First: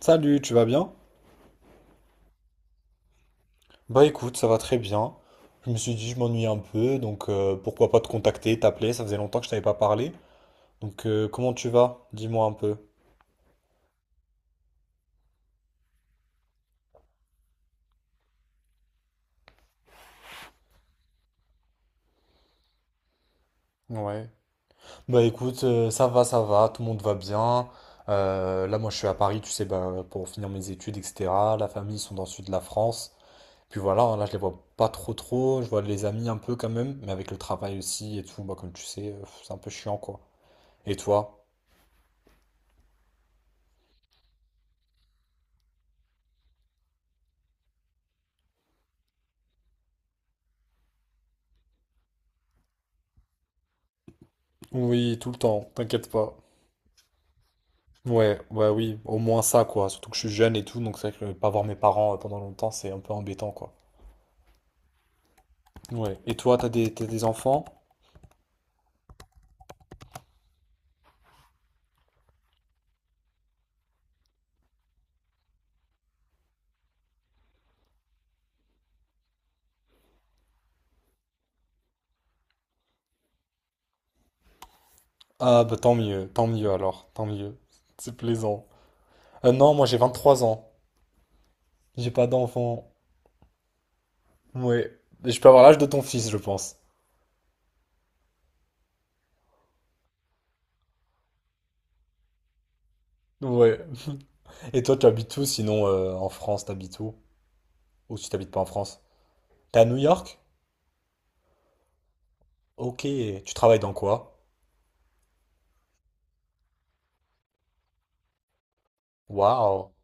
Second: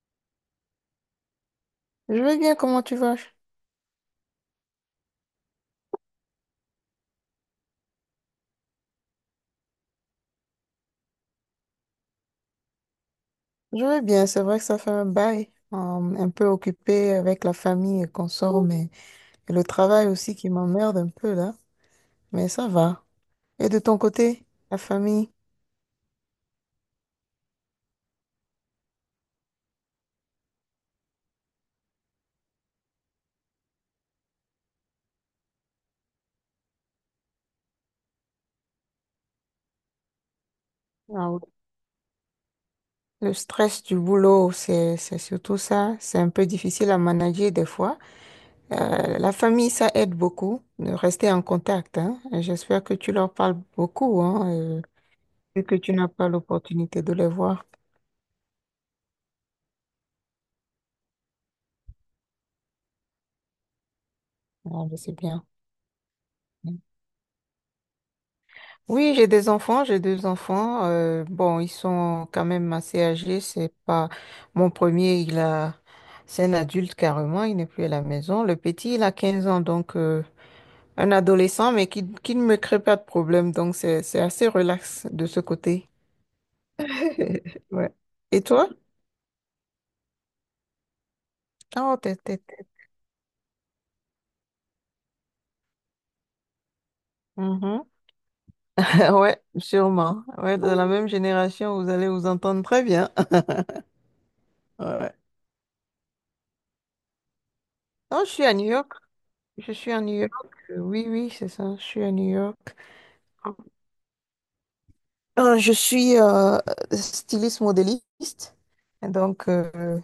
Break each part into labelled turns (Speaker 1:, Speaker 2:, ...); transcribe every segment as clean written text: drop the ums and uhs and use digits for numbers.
Speaker 1: Salut, tu vas bien?
Speaker 2: Je vais bien, comment tu vas?
Speaker 1: Bah écoute, ça va très bien. Je me suis dit, je m'ennuie un peu, donc pourquoi pas te contacter, t'appeler, ça faisait longtemps que je t'avais pas parlé. Donc, comment tu vas? Dis-moi un peu.
Speaker 2: Je vais bien, c'est vrai que ça fait un bail, un peu occupé avec la famille et qu'on sort, mais et le travail aussi qui m'emmerde un peu là, mais ça va. Et de ton
Speaker 1: Ouais.
Speaker 2: côté, la
Speaker 1: Bah
Speaker 2: famille,
Speaker 1: écoute, ça va, tout le monde va bien. Là, moi, je suis à Paris, tu sais, bah, pour finir mes études, etc. La famille, ils sont dans le sud de la France. Puis voilà, hein, là, je les vois pas trop trop. Je vois les amis un peu quand même, mais avec le travail aussi et tout, bah comme tu sais, c'est un peu chiant, quoi. Et
Speaker 2: Ah oui.
Speaker 1: toi?
Speaker 2: Le stress du boulot, c'est surtout ça, c'est un peu difficile à manager des fois. La famille, ça aide beaucoup de rester en contact, hein. Et j'espère que tu leur parles beaucoup, hein, euh,
Speaker 1: Oui, tout le
Speaker 2: vu
Speaker 1: temps,
Speaker 2: que tu n'as
Speaker 1: t'inquiète
Speaker 2: pas
Speaker 1: pas.
Speaker 2: l'opportunité de les voir.
Speaker 1: Ouais, ouais, oui, au moins ça, quoi. Surtout que je suis jeune et tout, donc c'est vrai que pas voir mes parents pendant longtemps, c'est un peu embêtant, quoi.
Speaker 2: Ah, je sais bien.
Speaker 1: Ouais. Et toi, t'as des enfants?
Speaker 2: Oui, j'ai des enfants, j'ai deux enfants. Bon, ils sont quand même assez âgés. C'est pas mon premier, il a, c'est un adulte carrément, il n'est plus à la maison. Le petit, il a 15 ans, donc un adolescent, mais qui ne me crée pas de problème. Donc c'est assez relax de ce
Speaker 1: Ah, bah
Speaker 2: côté.
Speaker 1: tant mieux alors, tant mieux.
Speaker 2: Ouais.
Speaker 1: C'est
Speaker 2: Et
Speaker 1: plaisant.
Speaker 2: toi?
Speaker 1: Non, moi j'ai 23 ans.
Speaker 2: Oh,
Speaker 1: J'ai pas d'enfant. Ouais. Et je peux avoir l'âge de ton fils, je pense.
Speaker 2: Mhm. Ouais, sûrement. Ouais, de la même génération, vous allez vous entendre très bien.
Speaker 1: Ouais. Et toi, tu
Speaker 2: Ouais.
Speaker 1: habites où sinon en France, t'habites où? Ou
Speaker 2: Non,
Speaker 1: si
Speaker 2: je suis
Speaker 1: t'habites
Speaker 2: à
Speaker 1: pas en
Speaker 2: New York.
Speaker 1: France?
Speaker 2: Je
Speaker 1: T'es à
Speaker 2: suis
Speaker 1: New
Speaker 2: à New York.
Speaker 1: York?
Speaker 2: Oui, oui, c'est ça. Je suis à New York.
Speaker 1: Ok. Tu travailles dans quoi?
Speaker 2: Je suis styliste modéliste. Et donc,
Speaker 1: Waouh.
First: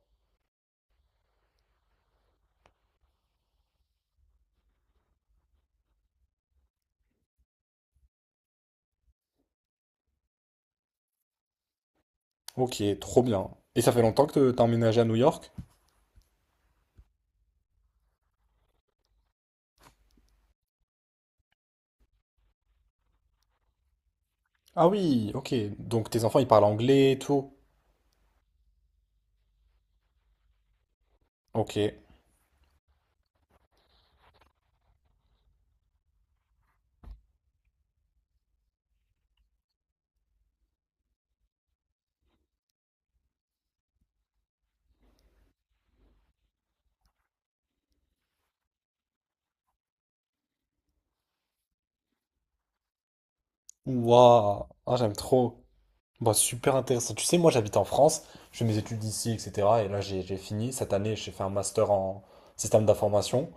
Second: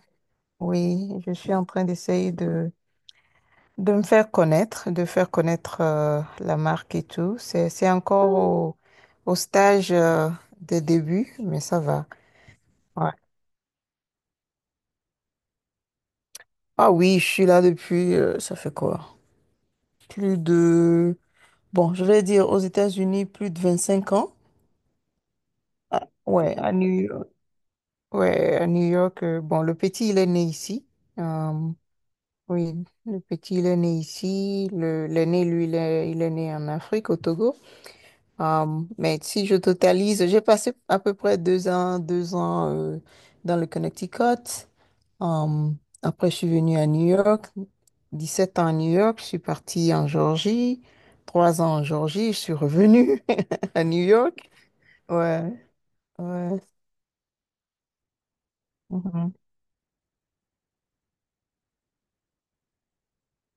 Speaker 2: oui, je suis en train d'essayer de me faire connaître, de faire connaître la marque et tout. C'est encore au, au stage de début, mais ça va.
Speaker 1: Ok,
Speaker 2: Ouais.
Speaker 1: trop bien. Et ça fait longtemps que t'as emménagé à New York?
Speaker 2: Ah oui, je suis là depuis, ça fait quoi? Plus de, bon, je vais dire aux États-Unis, plus de 25 ans.
Speaker 1: Ah oui, ok. Donc tes enfants, ils
Speaker 2: Ouais,
Speaker 1: parlent
Speaker 2: à New
Speaker 1: anglais et
Speaker 2: York.
Speaker 1: tout.
Speaker 2: Ouais, à New York. Bon, le petit, il est né ici. Euh,
Speaker 1: Ok.
Speaker 2: Oui, le petit, il est né ici. Le, l'aîné, lui, il est né en Afrique, au Togo. Mais si je totalise, j'ai passé à peu près 2 ans, 2 ans dans le Connecticut. Euh, Après, je suis venue à New York. 17 ans à New York. Je suis partie en Géorgie. 3 ans en Géorgie. Je suis revenue à New York.
Speaker 1: Waouh. Ah, j'aime
Speaker 2: Ouais,
Speaker 1: trop. Bah,
Speaker 2: ouais.
Speaker 1: super intéressant. Tu sais, moi j'habite en France, je fais mes études ici,
Speaker 2: Mhm,
Speaker 1: etc. Et là j'ai fini. Cette année, j'ai fait un master en système d'information.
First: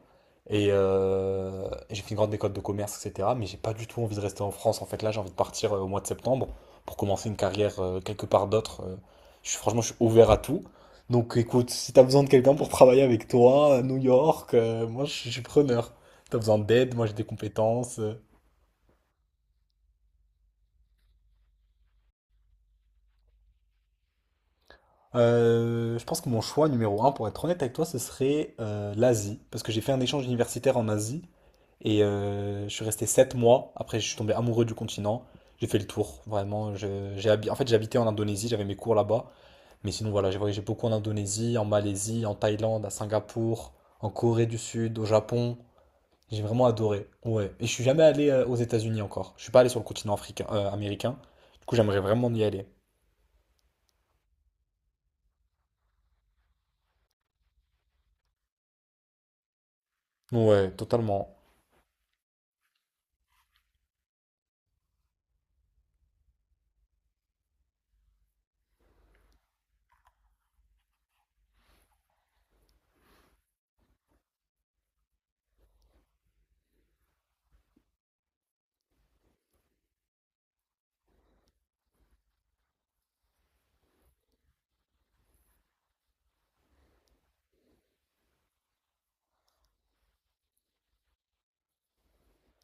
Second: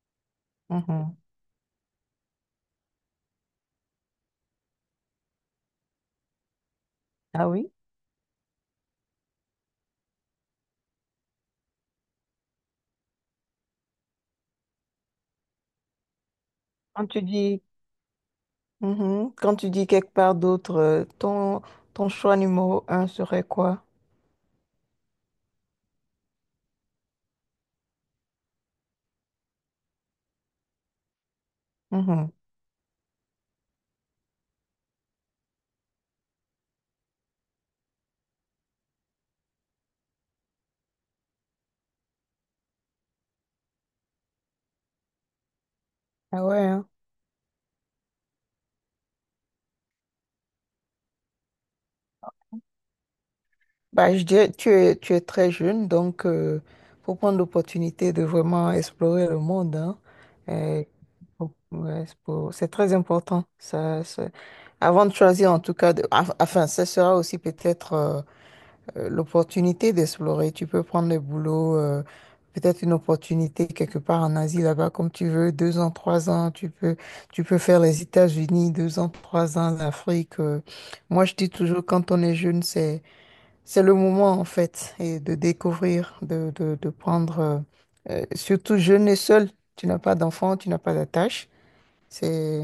Speaker 1: Et,
Speaker 2: mhm.
Speaker 1: euh, et j'ai fait une grande école de commerce, etc. Mais j'ai pas du tout envie de rester en France. En fait, là j'ai envie de partir au mois de septembre pour commencer une
Speaker 2: Ah oui?
Speaker 1: carrière quelque part d'autre. Je suis, franchement, je suis ouvert à tout. Donc écoute, si t'as besoin de quelqu'un pour travailler avec toi à New York, moi je suis preneur. Si t'as besoin d'aide, moi
Speaker 2: Quand
Speaker 1: j'ai
Speaker 2: tu
Speaker 1: des
Speaker 2: dis
Speaker 1: compétences.
Speaker 2: Mhm. Quand tu dis quelque part d'autre, ton, ton choix numéro un serait quoi?
Speaker 1: Je pense que mon choix numéro un, pour être honnête avec toi, ce serait l'Asie, parce que j'ai fait un échange universitaire en Asie et
Speaker 2: Mhm.
Speaker 1: je suis resté 7 mois. Après, je suis tombé amoureux du continent. J'ai fait le tour, vraiment. En fait, j'habitais en Indonésie, j'avais mes cours là-bas. Mais sinon, voilà, j'ai voyagé beaucoup en Indonésie, en Malaisie, en Thaïlande, à Singapour, en Corée du Sud, au Japon. J'ai
Speaker 2: Ah ouais,
Speaker 1: vraiment
Speaker 2: hein.
Speaker 1: adoré. Ouais. Et je suis jamais allé aux États-Unis encore. Je suis pas allé sur le continent africain, américain. Du coup, j'aimerais vraiment y aller.
Speaker 2: Bah, je dirais, tu es très jeune, donc faut prendre l'opportunité de vraiment explorer le monde, hein.
Speaker 1: Ouais,
Speaker 2: Euh,
Speaker 1: totalement.
Speaker 2: ouais, c'est très important. Avant de choisir, en tout cas, enfin, ça sera aussi peut-être l'opportunité d'explorer. Tu peux prendre le boulot, peut-être une opportunité quelque part en Asie là-bas comme tu veux, 2 ans, 3 ans. Tu peux faire les États-Unis, 2 ans, 3 ans, l'Afrique. Moi, je dis toujours, quand on est jeune, c'est le moment en fait et de découvrir, de prendre, surtout jeune et seul. Tu n'as pas d'enfant, tu n'as pas d'attache. C'est,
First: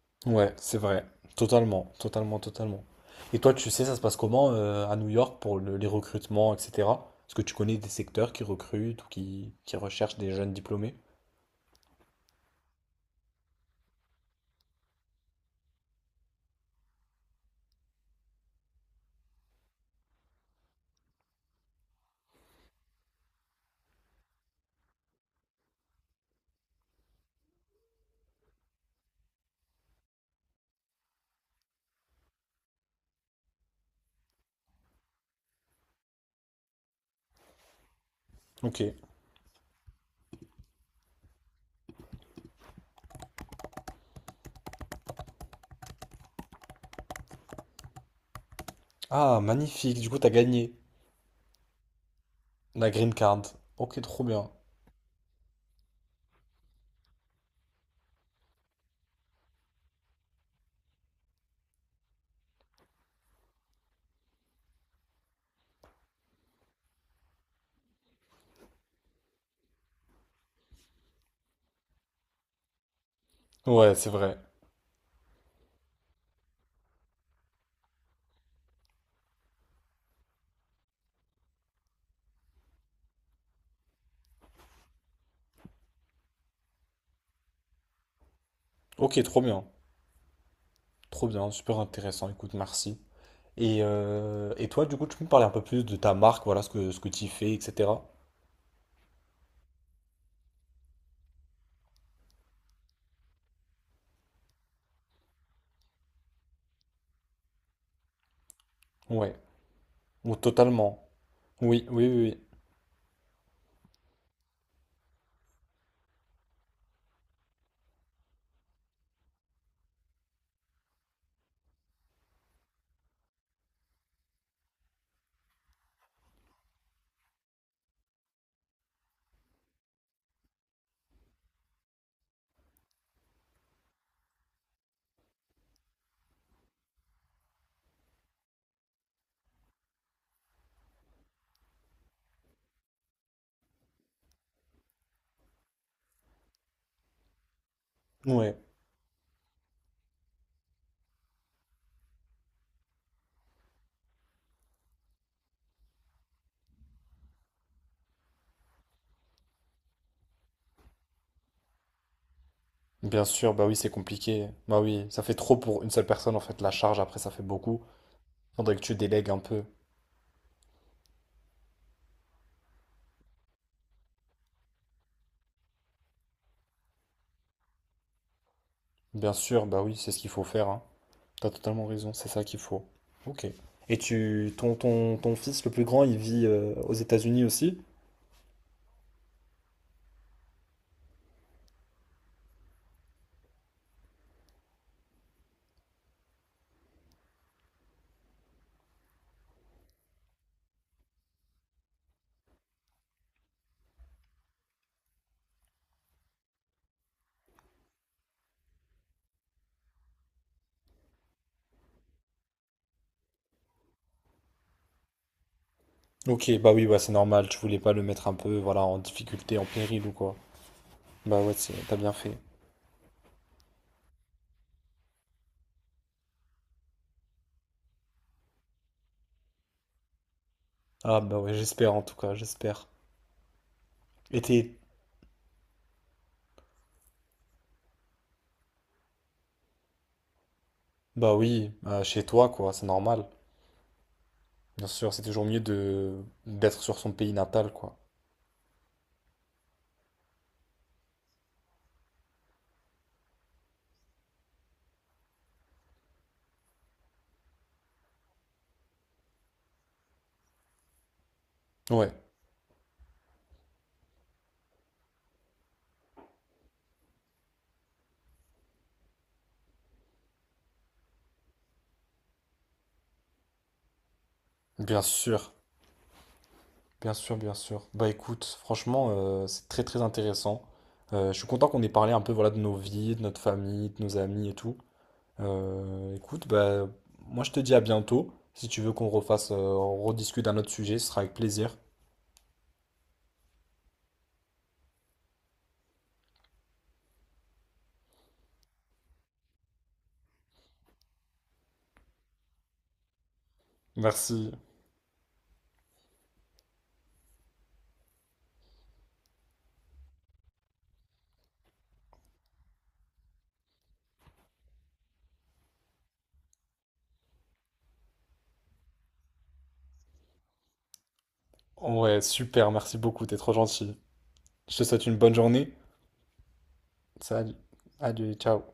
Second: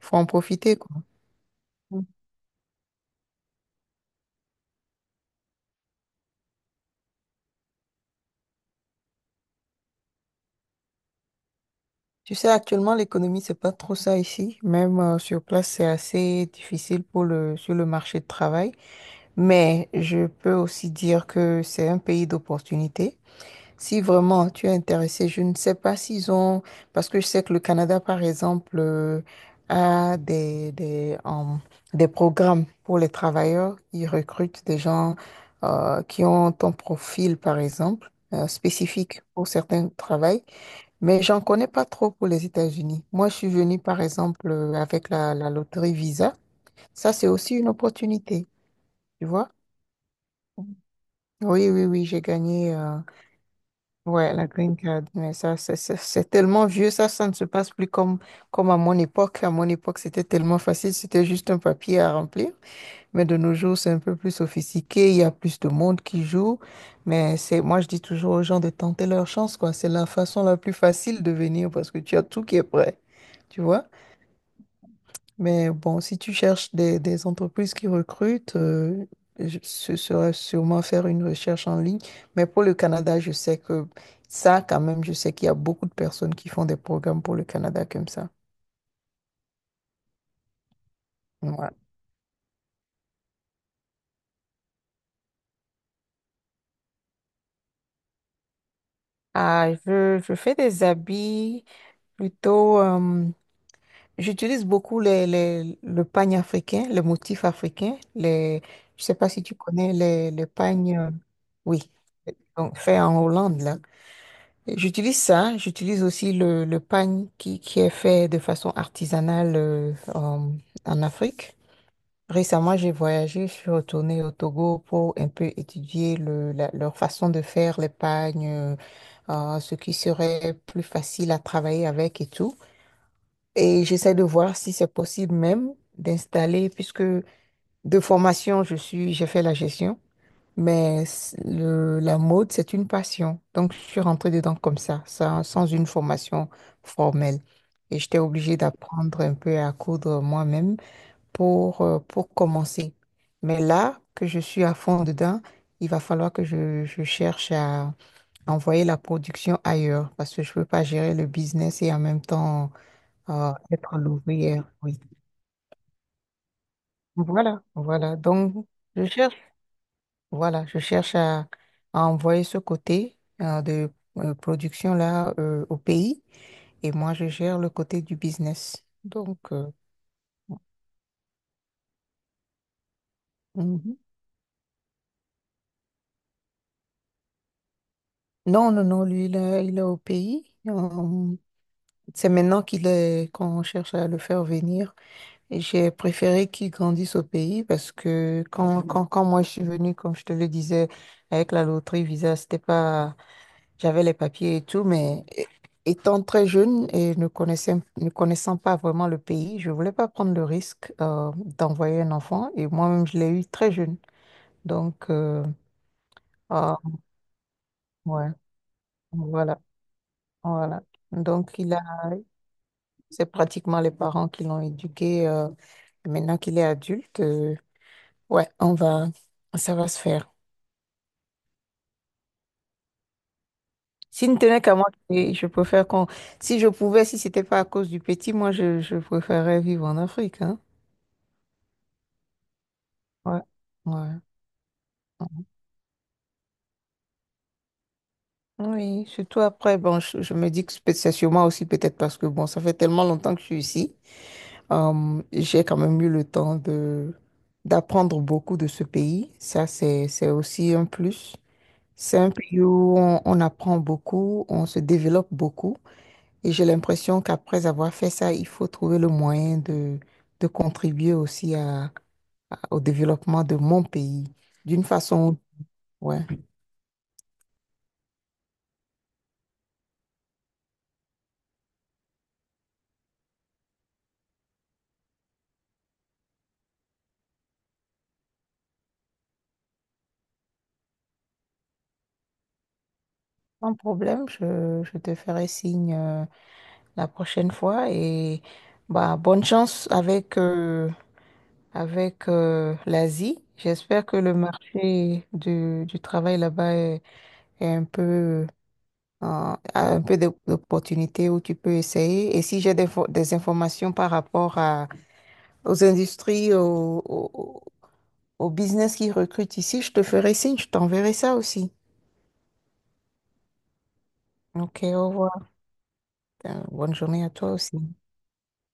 Speaker 2: faut en
Speaker 1: Ouais,
Speaker 2: profiter,
Speaker 1: c'est
Speaker 2: quoi.
Speaker 1: vrai. Totalement, totalement, totalement. Et toi, tu sais, ça se passe comment à New York pour les recrutements, etc. Est-ce que tu connais des secteurs qui recrutent ou qui recherchent des jeunes diplômés?
Speaker 2: Tu sais, actuellement, l'économie, c'est pas trop ça ici. Même sur place, c'est assez difficile pour le, sur le marché de travail. Mais je peux aussi dire que c'est un pays d'opportunités. Si vraiment tu es intéressé, je ne sais pas s'ils ont, parce que je sais que le Canada, par exemple, a des programmes pour les travailleurs. Ils recrutent des gens qui ont ton profil, par exemple,
Speaker 1: Ok.
Speaker 2: spécifique pour certains travaux. Mais j'en connais pas trop pour les États-Unis. Moi, je suis venue, par exemple, avec la, la loterie Visa. Ça, c'est aussi une opportunité, tu
Speaker 1: Ah,
Speaker 2: vois?
Speaker 1: magnifique. Du coup, t'as gagné
Speaker 2: Oui, oui, oui, j'ai gagné
Speaker 1: la green card. Ok, trop
Speaker 2: ouais, la
Speaker 1: bien.
Speaker 2: green card. Mais ça, c'est tellement vieux, ça ne se passe plus comme, comme à mon époque. À mon époque, c'était tellement facile, c'était juste un papier à remplir. Mais de nos jours, c'est un peu plus sophistiqué, il y a plus de monde qui joue. Mais c'est, moi, je dis toujours aux gens de tenter leur chance, quoi. C'est la façon la plus facile de venir parce que tu as tout qui est prêt, tu vois?
Speaker 1: Ouais, c'est vrai.
Speaker 2: Mais bon, si tu cherches des entreprises qui recrutent, ce serait sûrement faire une recherche en ligne. Mais pour le Canada, je sais que ça, quand même, je sais qu'il y a beaucoup de personnes qui font des programmes pour le Canada comme ça.
Speaker 1: Ok, trop bien. Trop bien,
Speaker 2: Ouais.
Speaker 1: super intéressant. Écoute, merci. Et toi, du coup, tu peux me parler un peu plus de ta marque, voilà, ce que tu fais, etc.
Speaker 2: Ah, je fais des habits plutôt. J'utilise beaucoup les, le pagne africain, les motifs africains. Les, je sais pas
Speaker 1: Ouais.
Speaker 2: si tu connais
Speaker 1: Ou
Speaker 2: les pagnes.
Speaker 1: totalement. Oui,
Speaker 2: Oui,
Speaker 1: oui, oui,
Speaker 2: donc fait en Hollande, là. J'utilise ça, j'utilise aussi le pagne qui est fait de façon artisanale en Afrique. Récemment, j'ai voyagé, je suis retournée au Togo pour un peu étudier le, leur façon de faire les pagnes, ce qui serait plus facile à travailler avec et tout. Et j'essaie de voir si c'est possible même d'installer, puisque de formation, je suis, j'ai fait la gestion. Mais la mode, c'est une passion. Donc, je suis rentrée dedans comme ça, sans, sans une formation formelle. Et j'étais
Speaker 1: oui. Ouais.
Speaker 2: obligée d'apprendre un peu à coudre moi-même pour commencer. Mais là que je suis à fond dedans, il va falloir que je cherche à envoyer la production ailleurs parce que je ne peux pas gérer le business et en même temps
Speaker 1: Bien sûr, bah oui, c'est
Speaker 2: être
Speaker 1: compliqué.
Speaker 2: l'ouvrière.
Speaker 1: Bah
Speaker 2: Oui.
Speaker 1: oui, ça fait trop pour une seule personne, en fait, la charge, après, ça fait
Speaker 2: Voilà,
Speaker 1: beaucoup.
Speaker 2: voilà. Donc,
Speaker 1: Faudrait que tu
Speaker 2: je
Speaker 1: délègues un
Speaker 2: cherche.
Speaker 1: peu.
Speaker 2: Voilà, je cherche à envoyer ce côté de production là au pays et moi je gère le côté du business.
Speaker 1: Bien
Speaker 2: Donc
Speaker 1: sûr, bah oui, c'est ce qu'il faut faire, hein. T'as totalement raison, c'est ça qu'il faut. Ok.
Speaker 2: mhm.
Speaker 1: Et ton fils le plus grand, il vit aux États-Unis aussi?
Speaker 2: Non non non lui il est au pays. C'est maintenant qu'il est qu'on cherche à le faire venir et j'ai préféré qu'il grandisse au pays parce que quand moi je suis venue comme je te le disais avec la loterie Visa c'était pas. J'avais les papiers et tout, mais étant très jeune et ne connaissant pas vraiment le pays, je voulais pas prendre le risque d'envoyer un enfant. Et moi-même, je l'ai eu très jeune. Donc,
Speaker 1: Ok, bah
Speaker 2: ah,
Speaker 1: oui, bah c'est normal, tu voulais pas le mettre
Speaker 2: ouais,
Speaker 1: un peu, voilà, en
Speaker 2: voilà,
Speaker 1: difficulté, en péril ou quoi.
Speaker 2: voilà.
Speaker 1: Bah
Speaker 2: Donc,
Speaker 1: ouais,
Speaker 2: il a,
Speaker 1: t'as bien fait.
Speaker 2: c'est pratiquement les parents qui l'ont éduqué. Et maintenant qu'il est adulte, ouais, on va, ça va se faire.
Speaker 1: Ah bah ouais, j'espère en tout cas, j'espère.
Speaker 2: S'il ne
Speaker 1: Et
Speaker 2: tenait
Speaker 1: t'es,
Speaker 2: qu'à moi, et je préfère qu'on, si je pouvais, si c'était pas à cause du petit, moi, je préférerais vivre en Afrique, hein.
Speaker 1: bah oui, chez toi, quoi, c'est normal.
Speaker 2: Ouais, ouais.
Speaker 1: Bien sûr, c'est toujours mieux de d'être sur son pays natal, quoi.
Speaker 2: Oui, surtout après, bon, je me dis que c'est sûrement aussi peut-être parce que bon, ça fait tellement longtemps que je suis ici. J'ai quand même eu le temps de d'apprendre beaucoup de ce pays. Ça, c'est aussi un plus.
Speaker 1: Ouais,
Speaker 2: C'est un pays où on apprend beaucoup, on se développe beaucoup. Et j'ai l'impression qu'après avoir fait ça, il faut trouver le moyen de contribuer aussi à, au développement de mon pays d'une
Speaker 1: bien
Speaker 2: façon,
Speaker 1: sûr,
Speaker 2: ouais.
Speaker 1: bien sûr, bien sûr. Bah écoute, franchement, c'est très très intéressant. Je suis content qu'on ait parlé un peu voilà, de nos vies, de notre famille, de nos amis et tout. Écoute, bah moi je te dis à bientôt. Si tu veux qu'on refasse, on rediscute d'un autre sujet, ce sera avec plaisir.
Speaker 2: Sans problème, je te ferai signe. La prochaine fois. Et bah, bonne chance avec, avec l'Asie. J'espère que le
Speaker 1: Merci.
Speaker 2: marché du travail là-bas est, est un peu, a un peu d'opportunités où tu peux essayer. Et si j'ai des, des informations par rapport à, aux industries, au, au, au business qui recrutent ici, je te ferai signe, je t'enverrai ça aussi.
Speaker 1: Ouais, super, merci beaucoup, t'es trop gentil. Je te
Speaker 2: Ok, au
Speaker 1: souhaite une bonne
Speaker 2: revoir.
Speaker 1: journée.
Speaker 2: Bonne journée à toi
Speaker 1: Salut.
Speaker 2: aussi.
Speaker 1: Adieu, ciao.